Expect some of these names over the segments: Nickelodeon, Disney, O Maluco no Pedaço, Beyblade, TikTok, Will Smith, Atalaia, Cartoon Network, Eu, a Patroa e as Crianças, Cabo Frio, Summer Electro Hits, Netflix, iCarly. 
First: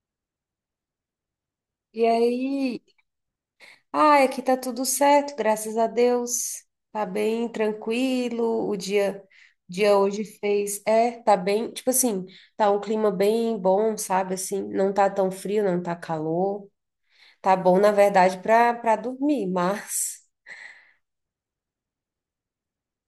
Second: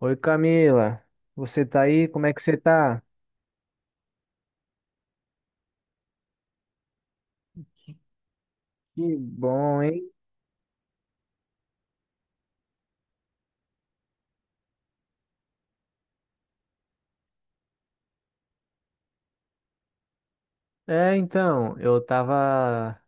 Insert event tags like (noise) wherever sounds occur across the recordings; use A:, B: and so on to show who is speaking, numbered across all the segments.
A: Oi Camila, você tá
B: E
A: aí? Como é que você
B: aí,
A: tá?
B: aqui tá tudo certo, graças a Deus. Tá bem tranquilo. O
A: Que
B: dia,
A: bom,
B: dia
A: hein?
B: hoje fez, é, tá bem, tipo assim, tá um clima bem bom, sabe assim, não tá tão frio, não tá calor. Tá bom, na verdade, para dormir, mas...
A: É, então, eu tava,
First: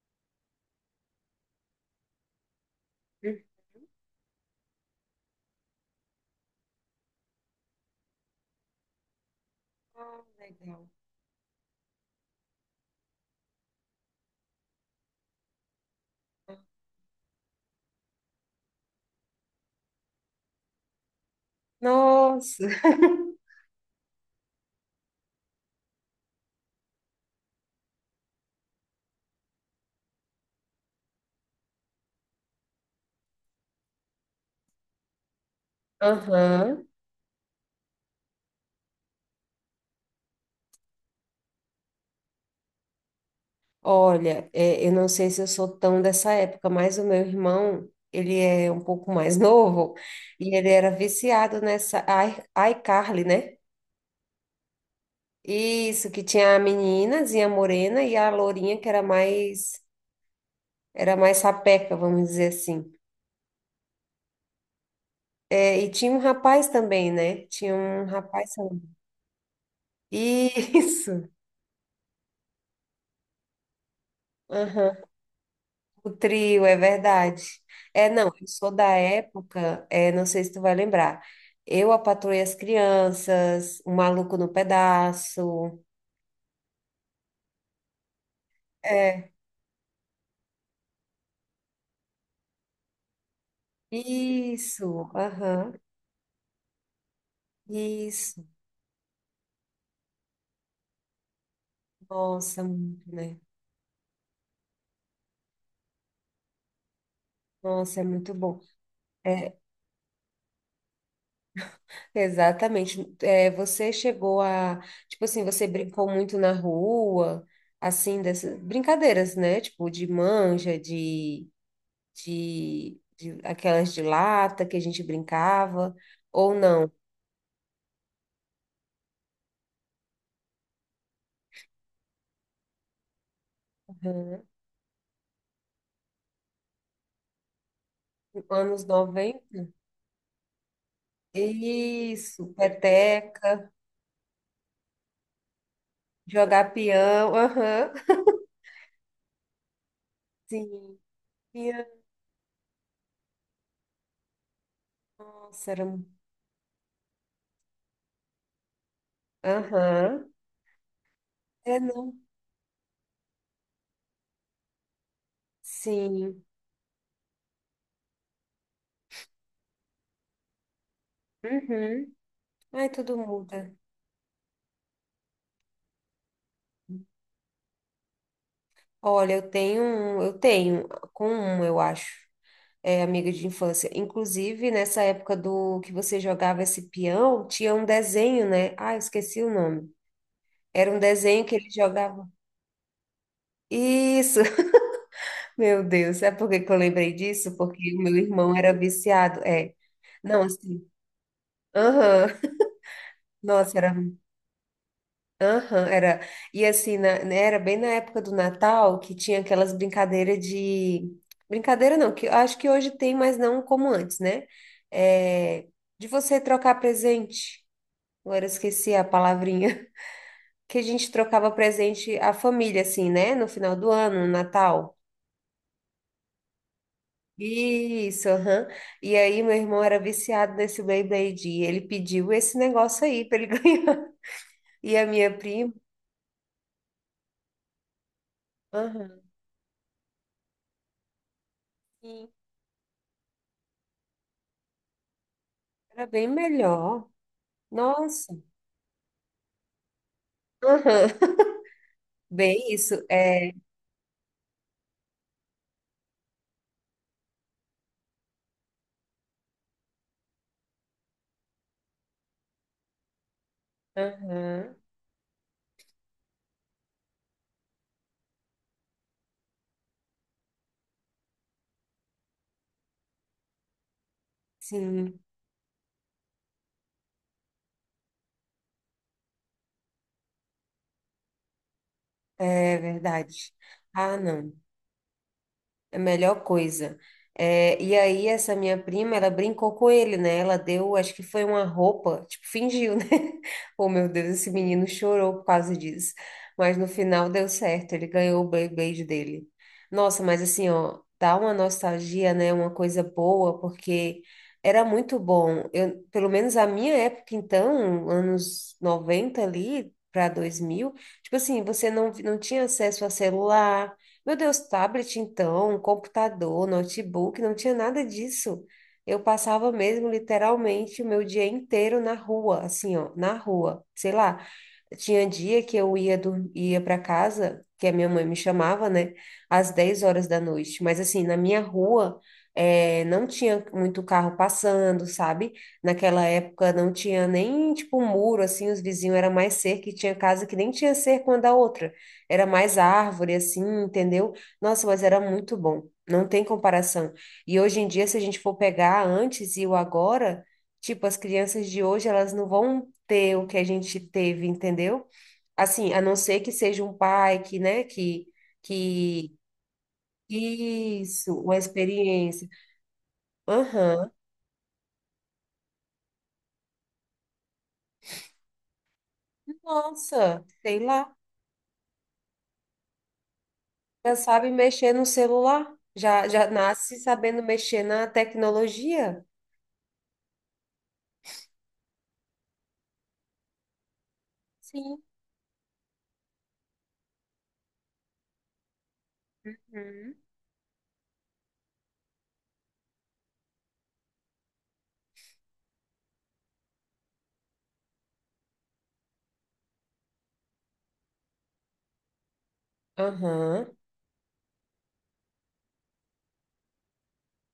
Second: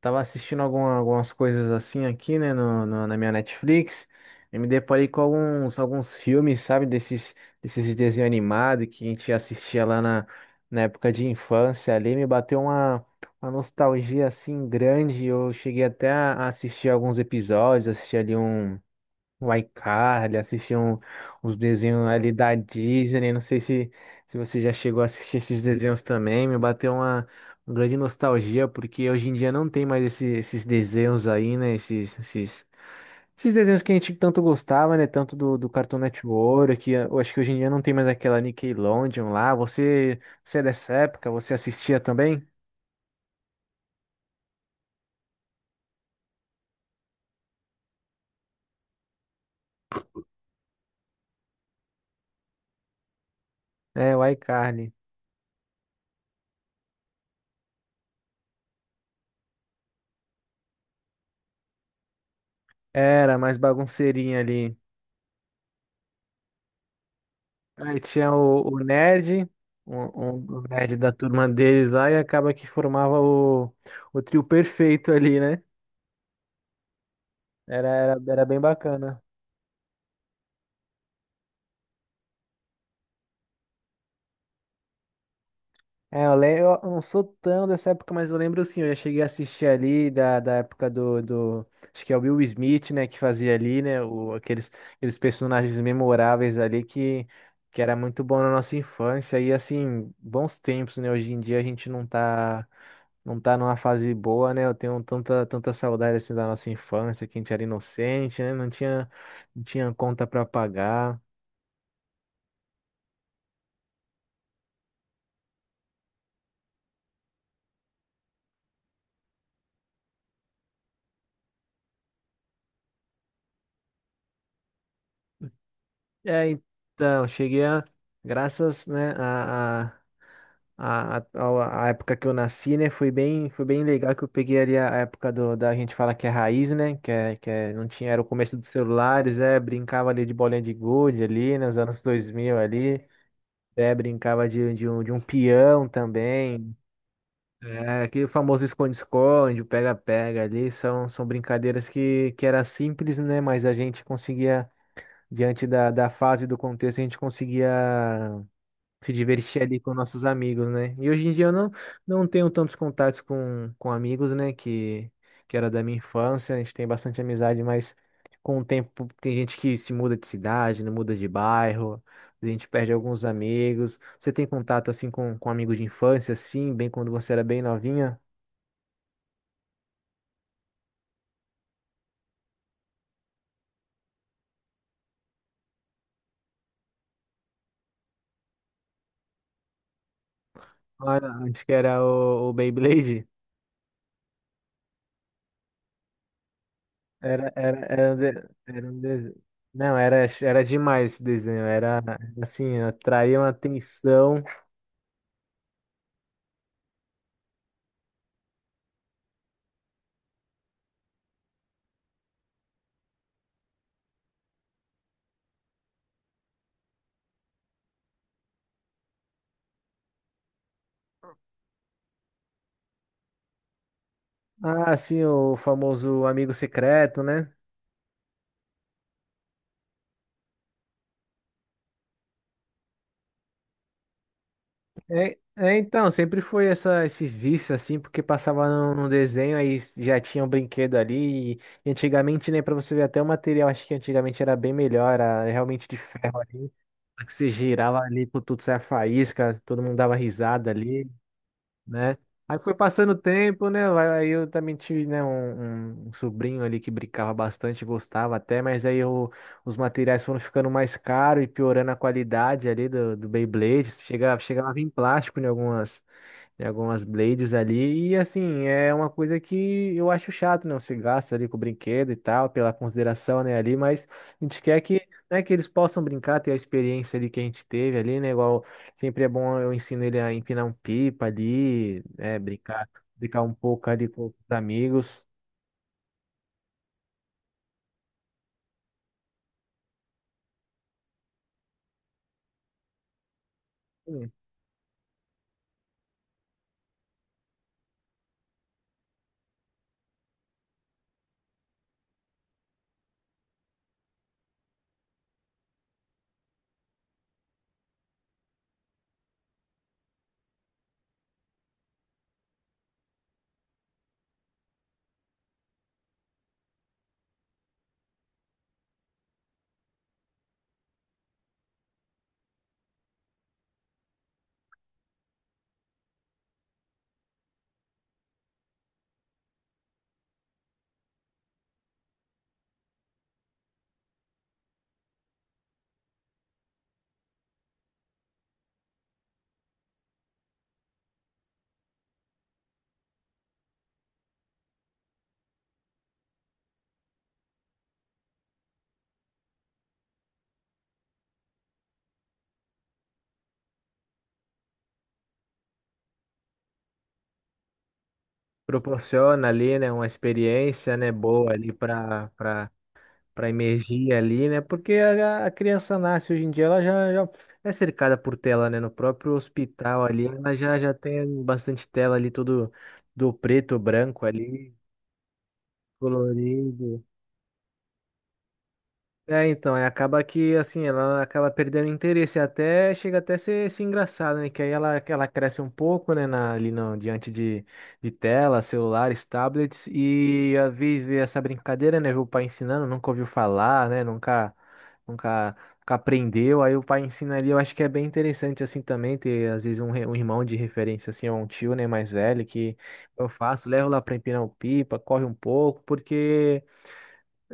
A: tava assistindo algumas coisas assim aqui, né, na minha Netflix, e me deparei com alguns filmes, sabe, desses, desses desenhos animados que a gente assistia
B: Ah,
A: na
B: legal.
A: época de infância ali, me bateu uma nostalgia assim grande, eu cheguei até a assistir alguns episódios, assisti ali um. O iCarly, assistir um, uns desenhos ali da
B: Nossa. (laughs)
A: Disney. Não sei se, se você já chegou a assistir esses desenhos também. Me bateu uma grande nostalgia, porque hoje em dia não tem mais esses desenhos aí, né? Esses desenhos que a gente tanto gostava, né? Tanto do Cartoon Network,
B: Aham.
A: que eu acho que hoje em dia não tem mais aquela Nickelodeon lá. Você é dessa época? Você assistia também?
B: Olha, é, eu não sei se eu sou tão dessa época, mas o meu irmão, ele é um pouco mais (laughs) novo e ele era viciado nessa iCarly, né?
A: É, o iCarly.
B: Isso, que tinha a meninazinha morena e a lourinha que era mais sapeca, vamos dizer assim.
A: Era mais bagunceirinha ali.
B: É, e tinha um rapaz também, né? Tinha
A: Aí
B: um
A: tinha
B: rapaz
A: o
B: também.
A: nerd, o nerd da
B: Isso,
A: turma deles lá, e acaba que formava o trio
B: (laughs) aham.
A: perfeito ali, né?
B: O trio, é verdade. É, não,
A: Era
B: eu
A: bem
B: sou da
A: bacana.
B: época, é, não sei se tu vai lembrar. Eu, a Patroa as Crianças, O Maluco no Pedaço.
A: Lembro, eu não sou tão dessa época, mas eu lembro sim, eu já cheguei a
B: É,
A: assistir ali da época do. Acho que é o Will Smith, né, que fazia ali, né?
B: isso,
A: Aqueles
B: aham,
A: personagens memoráveis ali que era muito bom
B: isso.
A: na nossa infância. E assim, bons tempos, né? Hoje em dia a gente não
B: Nossa,
A: tá.
B: muito,
A: Não
B: né?
A: tá numa fase boa, né? Eu tenho tanta saudade assim da nossa infância, que a gente era
B: Nossa, é muito
A: inocente, né?
B: bom. É,
A: Não tinha conta para pagar.
B: exatamente. É, tipo assim, você brincou muito na rua, assim, dessas brincadeiras, né? Tipo, de manja, de aquelas de lata que a gente brincava,
A: É,
B: ou não.
A: então, cheguei a, graças, né, a época que eu nasci, né? Foi bem legal que eu
B: Aham.
A: peguei ali a época da gente fala que é raiz, né? Que é, não tinha, era o começo dos
B: Anos
A: celulares,
B: noventa
A: é, brincava ali de bolinha de gude ali, nos anos dois
B: Isso,
A: mil ali,
B: peteca,
A: é, brincava de um peão
B: jogar
A: também.
B: peão, aham.
A: É, aquele famoso esconde-esconde, o pega-pega ali,
B: Sim,
A: são
B: peão,
A: brincadeiras que era simples, né? Mas a gente conseguia,
B: nossa, era...
A: da fase e do contexto, a gente conseguia se divertir ali com nossos
B: Aham,
A: amigos, né? E hoje em dia eu
B: É, não,
A: não tenho tantos contatos com amigos, né? Que era da minha
B: sim,
A: infância, a gente tem bastante amizade, mas com o tempo tem gente que se muda de cidade, né? Muda de bairro,
B: uhum.
A: a gente
B: Ai,
A: perde
B: tudo
A: alguns
B: muda.
A: amigos. Você tem contato assim com amigos de infância, assim, bem quando você era bem novinha?
B: Olha, eu tenho com um, eu acho, é amiga de infância. Inclusive, nessa época do que você jogava esse peão, tinha um desenho, né? Ah, eu esqueci o nome. Era um
A: Olha,
B: desenho que
A: acho
B: ele
A: que era
B: jogava.
A: o Beyblade.
B: Isso, (laughs) meu Deus, sabe por que que eu lembrei
A: Era,
B: disso? Porque
A: era,
B: o
A: era,
B: meu
A: um de-
B: irmão era
A: era um desenho.
B: viciado, é.
A: Não,
B: Não,
A: era
B: assim,
A: demais esse desenho. Era
B: aham,
A: assim, atraía uma
B: nossa, era,
A: atenção.
B: aham, era, e assim, né, era bem na época do Natal que tinha aquelas brincadeiras de, brincadeira não, que eu acho que hoje tem, mas não como antes, né? É, de você trocar presente, agora eu esqueci a palavrinha, (laughs) que a gente trocava presente à família, assim, né? No final do ano, no Natal.
A: Ah, sim, o famoso amigo secreto, né?
B: Isso, aham. E aí, meu irmão era viciado nesse Beyblade. E ele pediu esse negócio aí pra ele (laughs) ganhar. E a minha prima,
A: Então, sempre foi essa, esse vício, assim, porque passava no
B: aham,
A: desenho, aí já tinha um brinquedo ali. E
B: Sim.
A: antigamente, né, pra você ver até o material, acho que antigamente era bem melhor, era realmente de
B: Era bem
A: ferro ali.
B: melhor.
A: Que você girava ali,
B: Nossa,
A: por tudo saia faísca, todo mundo dava risada ali.
B: aham.
A: Né? Aí
B: Bem
A: foi
B: isso,
A: passando o
B: é.
A: tempo, né? Aí eu também tive, né, um sobrinho ali que brincava bastante, gostava até, mas os materiais foram ficando mais caros e piorando a qualidade ali do Beyblade. Chegava
B: Aham,
A: a vir plástico em algumas, tem algumas blades ali, e assim, é uma coisa que eu acho chato, né? Você gasta ali com o brinquedo e tal, pela consideração, né, ali, mas a gente quer que,
B: Sim,
A: né, que eles possam brincar, ter a experiência ali que a gente teve ali, né? Igual sempre é bom, eu ensino ele a empinar um pipa ali, né,
B: é
A: brincar, brincar um
B: verdade.
A: pouco ali
B: Ah,
A: com os
B: não.
A: amigos.
B: A melhor coisa. É, e aí, essa minha prima, ela brincou com ele, né? Ela deu, acho que foi uma roupa, tipo, fingiu, né? (laughs) Oh, meu Deus,
A: Sim.
B: esse menino chorou por causa disso. Mas no final deu certo, ele ganhou o Beyblade dele. Nossa, mas assim, ó, dá uma nostalgia, né? Uma coisa boa, porque era muito bom. Eu, pelo menos a minha época, então, anos 90 ali para 2000, tipo assim, você não tinha acesso a celular. Meu Deus, tablet então, computador, notebook, não tinha nada disso. Eu passava mesmo literalmente o meu dia inteiro na rua, assim, ó, na rua. Sei lá, tinha dia que eu ia, ia para casa, que a minha mãe me chamava, né, às 10 horas da noite. Mas assim, na minha rua, não tinha muito carro passando, sabe? Naquela época não tinha nem, tipo, muro, assim, os vizinhos era mais cerca, e tinha casa que nem tinha cerca uma da outra. Era mais árvore, assim, entendeu? Nossa, mas era muito bom. Não tem comparação. E hoje em dia, se a gente for pegar antes e o agora, tipo, as crianças de hoje, elas não vão ter o que a gente teve, entendeu? Assim, a não ser que seja um pai que, né, que
A: Proporciona ali, né, uma experiência, né,
B: isso,
A: boa
B: uma
A: ali para
B: experiência.
A: para
B: Aham.
A: emergir ali, né? Porque a criança nasce hoje em dia, ela já é cercada por tela, né? No próprio hospital ali,
B: Nossa,
A: ela
B: sei
A: já
B: lá,
A: tem bastante tela ali, todo do preto,
B: já
A: branco
B: sabe
A: ali,
B: mexer no celular, já nasce
A: colorido.
B: sabendo mexer na tecnologia.
A: É, então, é, acaba que, assim, ela acaba perdendo interesse, até chega até ser, ser engraçado, né? Que aí ela,
B: Sim.
A: que ela cresce um pouco, né, na, ali no, diante de telas, celulares, tablets,
B: Uhum.
A: e às vezes vê essa brincadeira, né? Vê o pai ensinando, nunca ouviu falar, né? Nunca aprendeu, aí o pai ensina ali, eu acho que é bem interessante, assim, também, ter, às vezes, um irmão de referência, assim, ou um tio, né, mais velho, que eu faço,
B: Aham,
A: levo lá pra empinar o pipa, corre um pouco, porque...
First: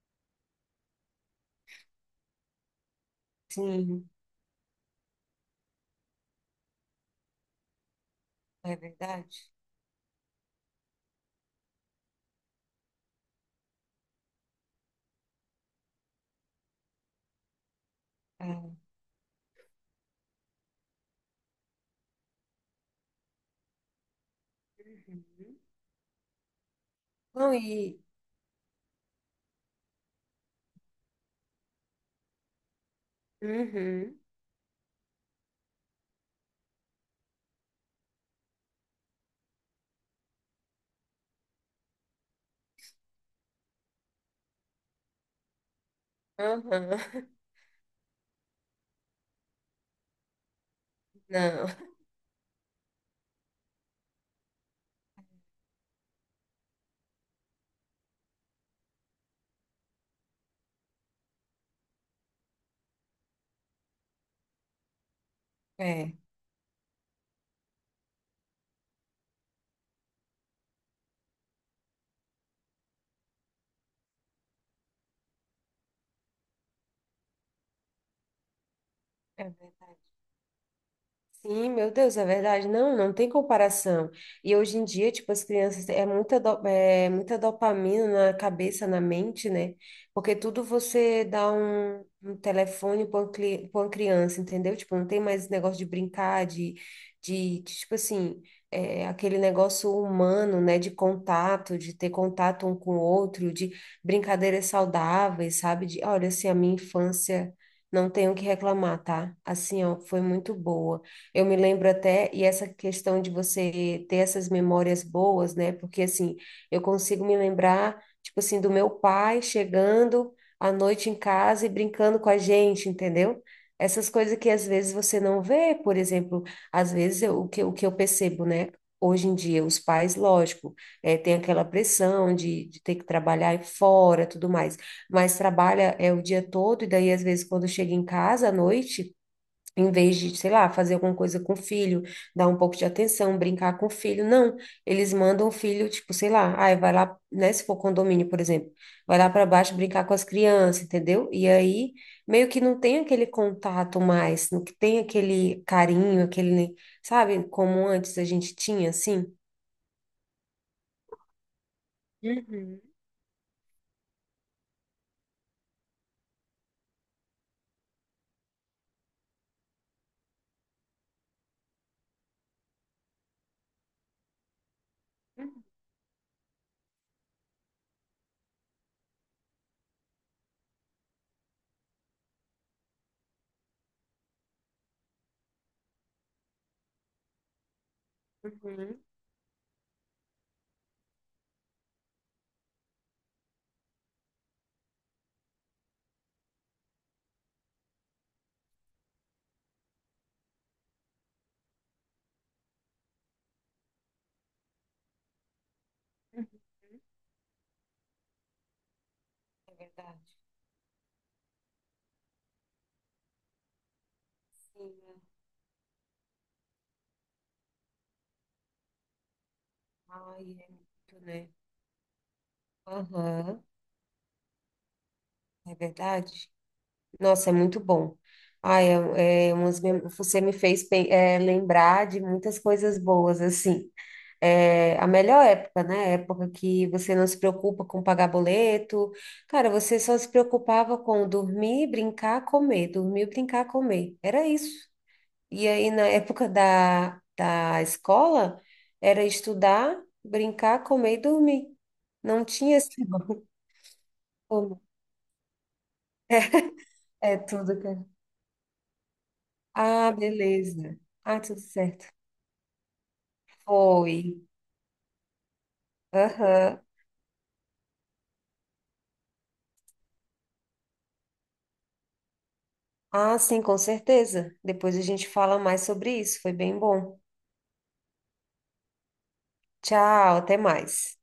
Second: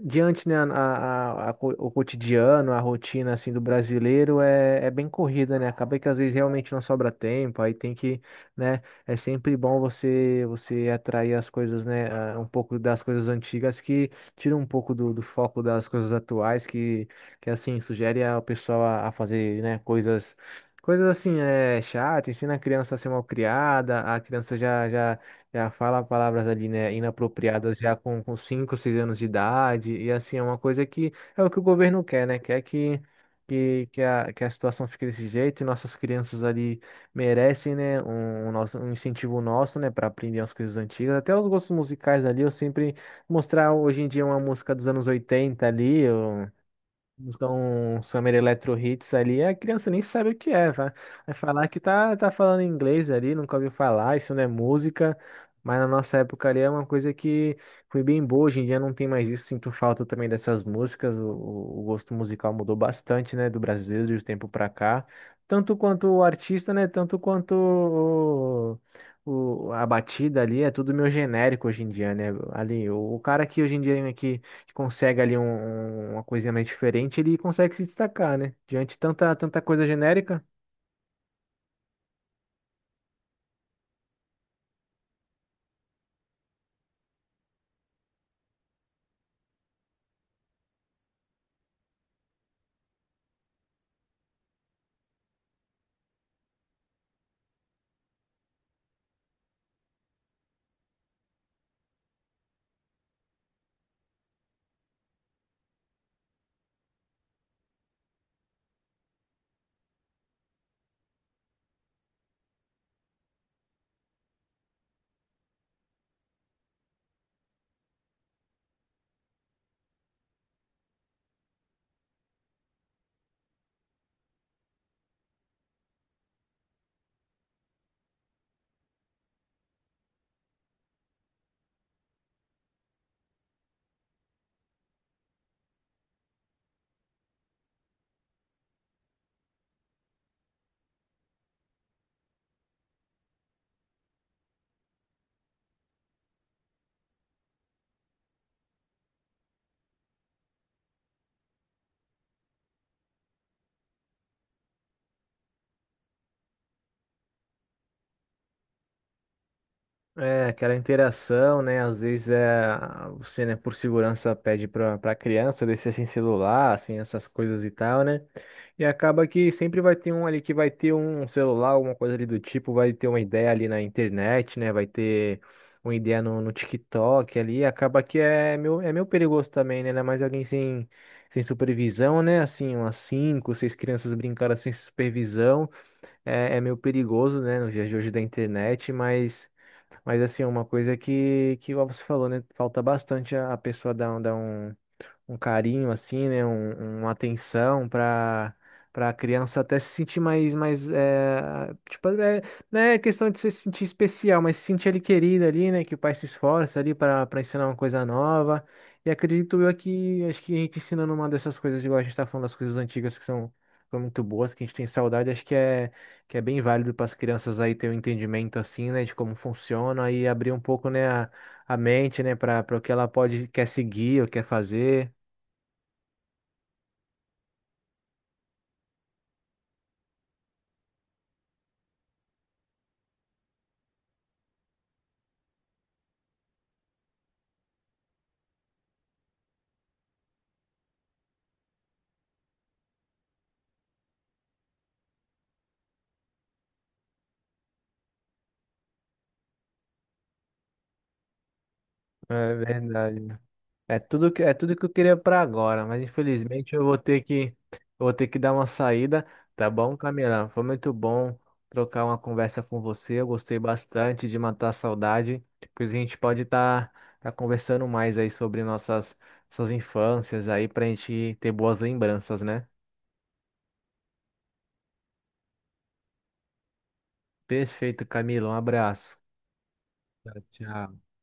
A: Diante, né, o cotidiano, a rotina, assim, do
B: Sim,
A: brasileiro é, é bem corrida, né? Acaba que às vezes realmente não sobra tempo, aí tem que,
B: é
A: né, é
B: verdade.
A: sempre bom você atrair as coisas, né, ah, um pouco das coisas antigas que tira um pouco do foco das coisas atuais, que assim, sugere ao
B: É. Uhum.
A: pessoal a fazer, né, coisas... Coisas assim, é chata, ensina a criança a ser mal criada, a criança já já fala palavras ali, né,
B: Não,
A: inapropriadas já
B: e.
A: com 5 6 anos de idade, e assim, é uma coisa que é o que o governo quer, né, quer
B: Uhum.
A: que a situação fique desse jeito, e nossas crianças ali merecem, né, um nosso, um incentivo nosso, né, para aprender as coisas antigas, até os gostos musicais ali, eu sempre mostrar hoje em dia uma música dos anos 80 ali,
B: Aham. (laughs)
A: então, um Summer Electro Hits ali, a criança nem sabe o que é, vai, vai
B: Não,
A: falar que tá, tá falando inglês ali, nunca ouviu falar, isso não é música, mas na nossa época ali é uma coisa que foi bem boa, hoje em dia não tem mais isso, sinto falta também dessas músicas, o gosto musical mudou bastante, né, do brasileiro de um tempo pra cá, tanto quanto
B: é,
A: o artista, né, tanto quanto o- a batida ali, é tudo meio genérico hoje em dia, né, ali, o cara que hoje em dia aqui consegue ali uma coisinha mais diferente, ele consegue se destacar, né? Diante de tanta,
B: é
A: tanta coisa
B: verdade.
A: genérica.
B: Sim, meu Deus, é verdade. Não, não tem comparação. E hoje em dia, tipo, as crianças é muita, é muita dopamina na cabeça, na mente, né? Porque tudo você dá um telefone pra uma criança, entendeu? Tipo, não tem mais esse negócio de brincar, de, tipo assim, é, aquele negócio humano, né? De contato, de ter contato um com o outro, de brincadeiras saudáveis, sabe? Olha, assim, a minha infância. Não tenho o que reclamar, tá? Assim, ó, foi muito boa. Eu me lembro até, e essa questão de você ter essas memórias boas, né? Porque assim, eu consigo me lembrar, tipo assim, do meu pai chegando à noite em casa e brincando com a gente, entendeu? Essas coisas que às vezes você não vê, por exemplo, às vezes o que eu percebo, né? Hoje em dia, os pais, lógico, tem aquela pressão de ter que trabalhar fora, tudo mais, mas trabalha é o dia todo, e daí, às vezes, quando chega em casa à noite. Em vez de, sei lá, fazer alguma coisa com o filho, dar um pouco de atenção, brincar com o filho. Não, eles mandam o filho, tipo, sei lá, ai, vai lá, né? Se for condomínio, por exemplo, vai lá para baixo brincar com as crianças, entendeu? E aí, meio que não tem aquele contato mais, não que tem aquele carinho, aquele, sabe, como antes a gente tinha, assim.
A: É, aquela interação, né? Às vezes é,
B: Uhum,
A: você, né, por segurança pede para para criança descer sem celular, assim, essas coisas e tal, né? E acaba que sempre vai ter um ali que vai ter um celular, alguma coisa ali do tipo, vai ter uma ideia ali na internet, né? Vai ter
B: uhum,
A: uma ideia no TikTok ali, acaba que é meu é meio perigoso também, né? Ainda mais alguém sem, sem supervisão, né? Assim, umas cinco, seis crianças brincaram sem supervisão, é, é meio perigoso, né? Nos dias de hoje da internet,
B: uhum,
A: mas assim, é uma coisa que igual você falou, né? Falta bastante a pessoa dar, um carinho assim, né, uma atenção para para a criança até se sentir mais é, tipo, é, não é questão de se sentir especial, mas se sentir ali querida ali, né, que o pai se
B: uhum.
A: esforça ali para para ensinar uma coisa nova. E acredito
B: É
A: eu que
B: verdade.
A: acho que a gente ensinando uma dessas coisas, igual a gente tá falando das coisas antigas que são foram muito boas, que a gente tem
B: Sim, né?
A: saudade, acho que é bem válido para as crianças aí ter um entendimento assim, né, de como funciona e abrir um
B: Ai, é
A: pouco, né,
B: muito, né?
A: a mente, né, para para o que ela pode
B: Aham,
A: quer seguir ou quer fazer.
B: é verdade. Nossa, é muito bom. Ai, é você me fez lembrar de muitas coisas boas, assim. É, a melhor época, né? A época que você não se preocupa com pagar boleto. Cara, você só se preocupava com dormir, brincar, comer. Dormir, brincar, comer. Era isso. E aí, na época da escola, era estudar, brincar, comer e dormir. Não
A: É
B: tinha esse...
A: verdade. É tudo que eu
B: (laughs)
A: queria para agora, mas infelizmente eu vou ter
B: É
A: que, eu
B: tudo que... é.
A: vou ter que dar uma saída, tá bom,
B: Ah,
A: Camila? Foi muito
B: beleza.
A: bom
B: Ah, tudo
A: trocar
B: certo.
A: uma conversa com você. Eu gostei
B: Foi.
A: bastante de matar a saudade. Depois a gente pode
B: Aham.
A: estar conversando mais aí sobre nossas, nossas infâncias aí pra gente ter boas lembranças, né?
B: Ah, sim, com certeza. Depois a gente fala mais sobre isso. Foi bem bom.
A: Perfeito, Camila. Um abraço.
B: Tchau,
A: Tchau,
B: até
A: tchau.
B: mais.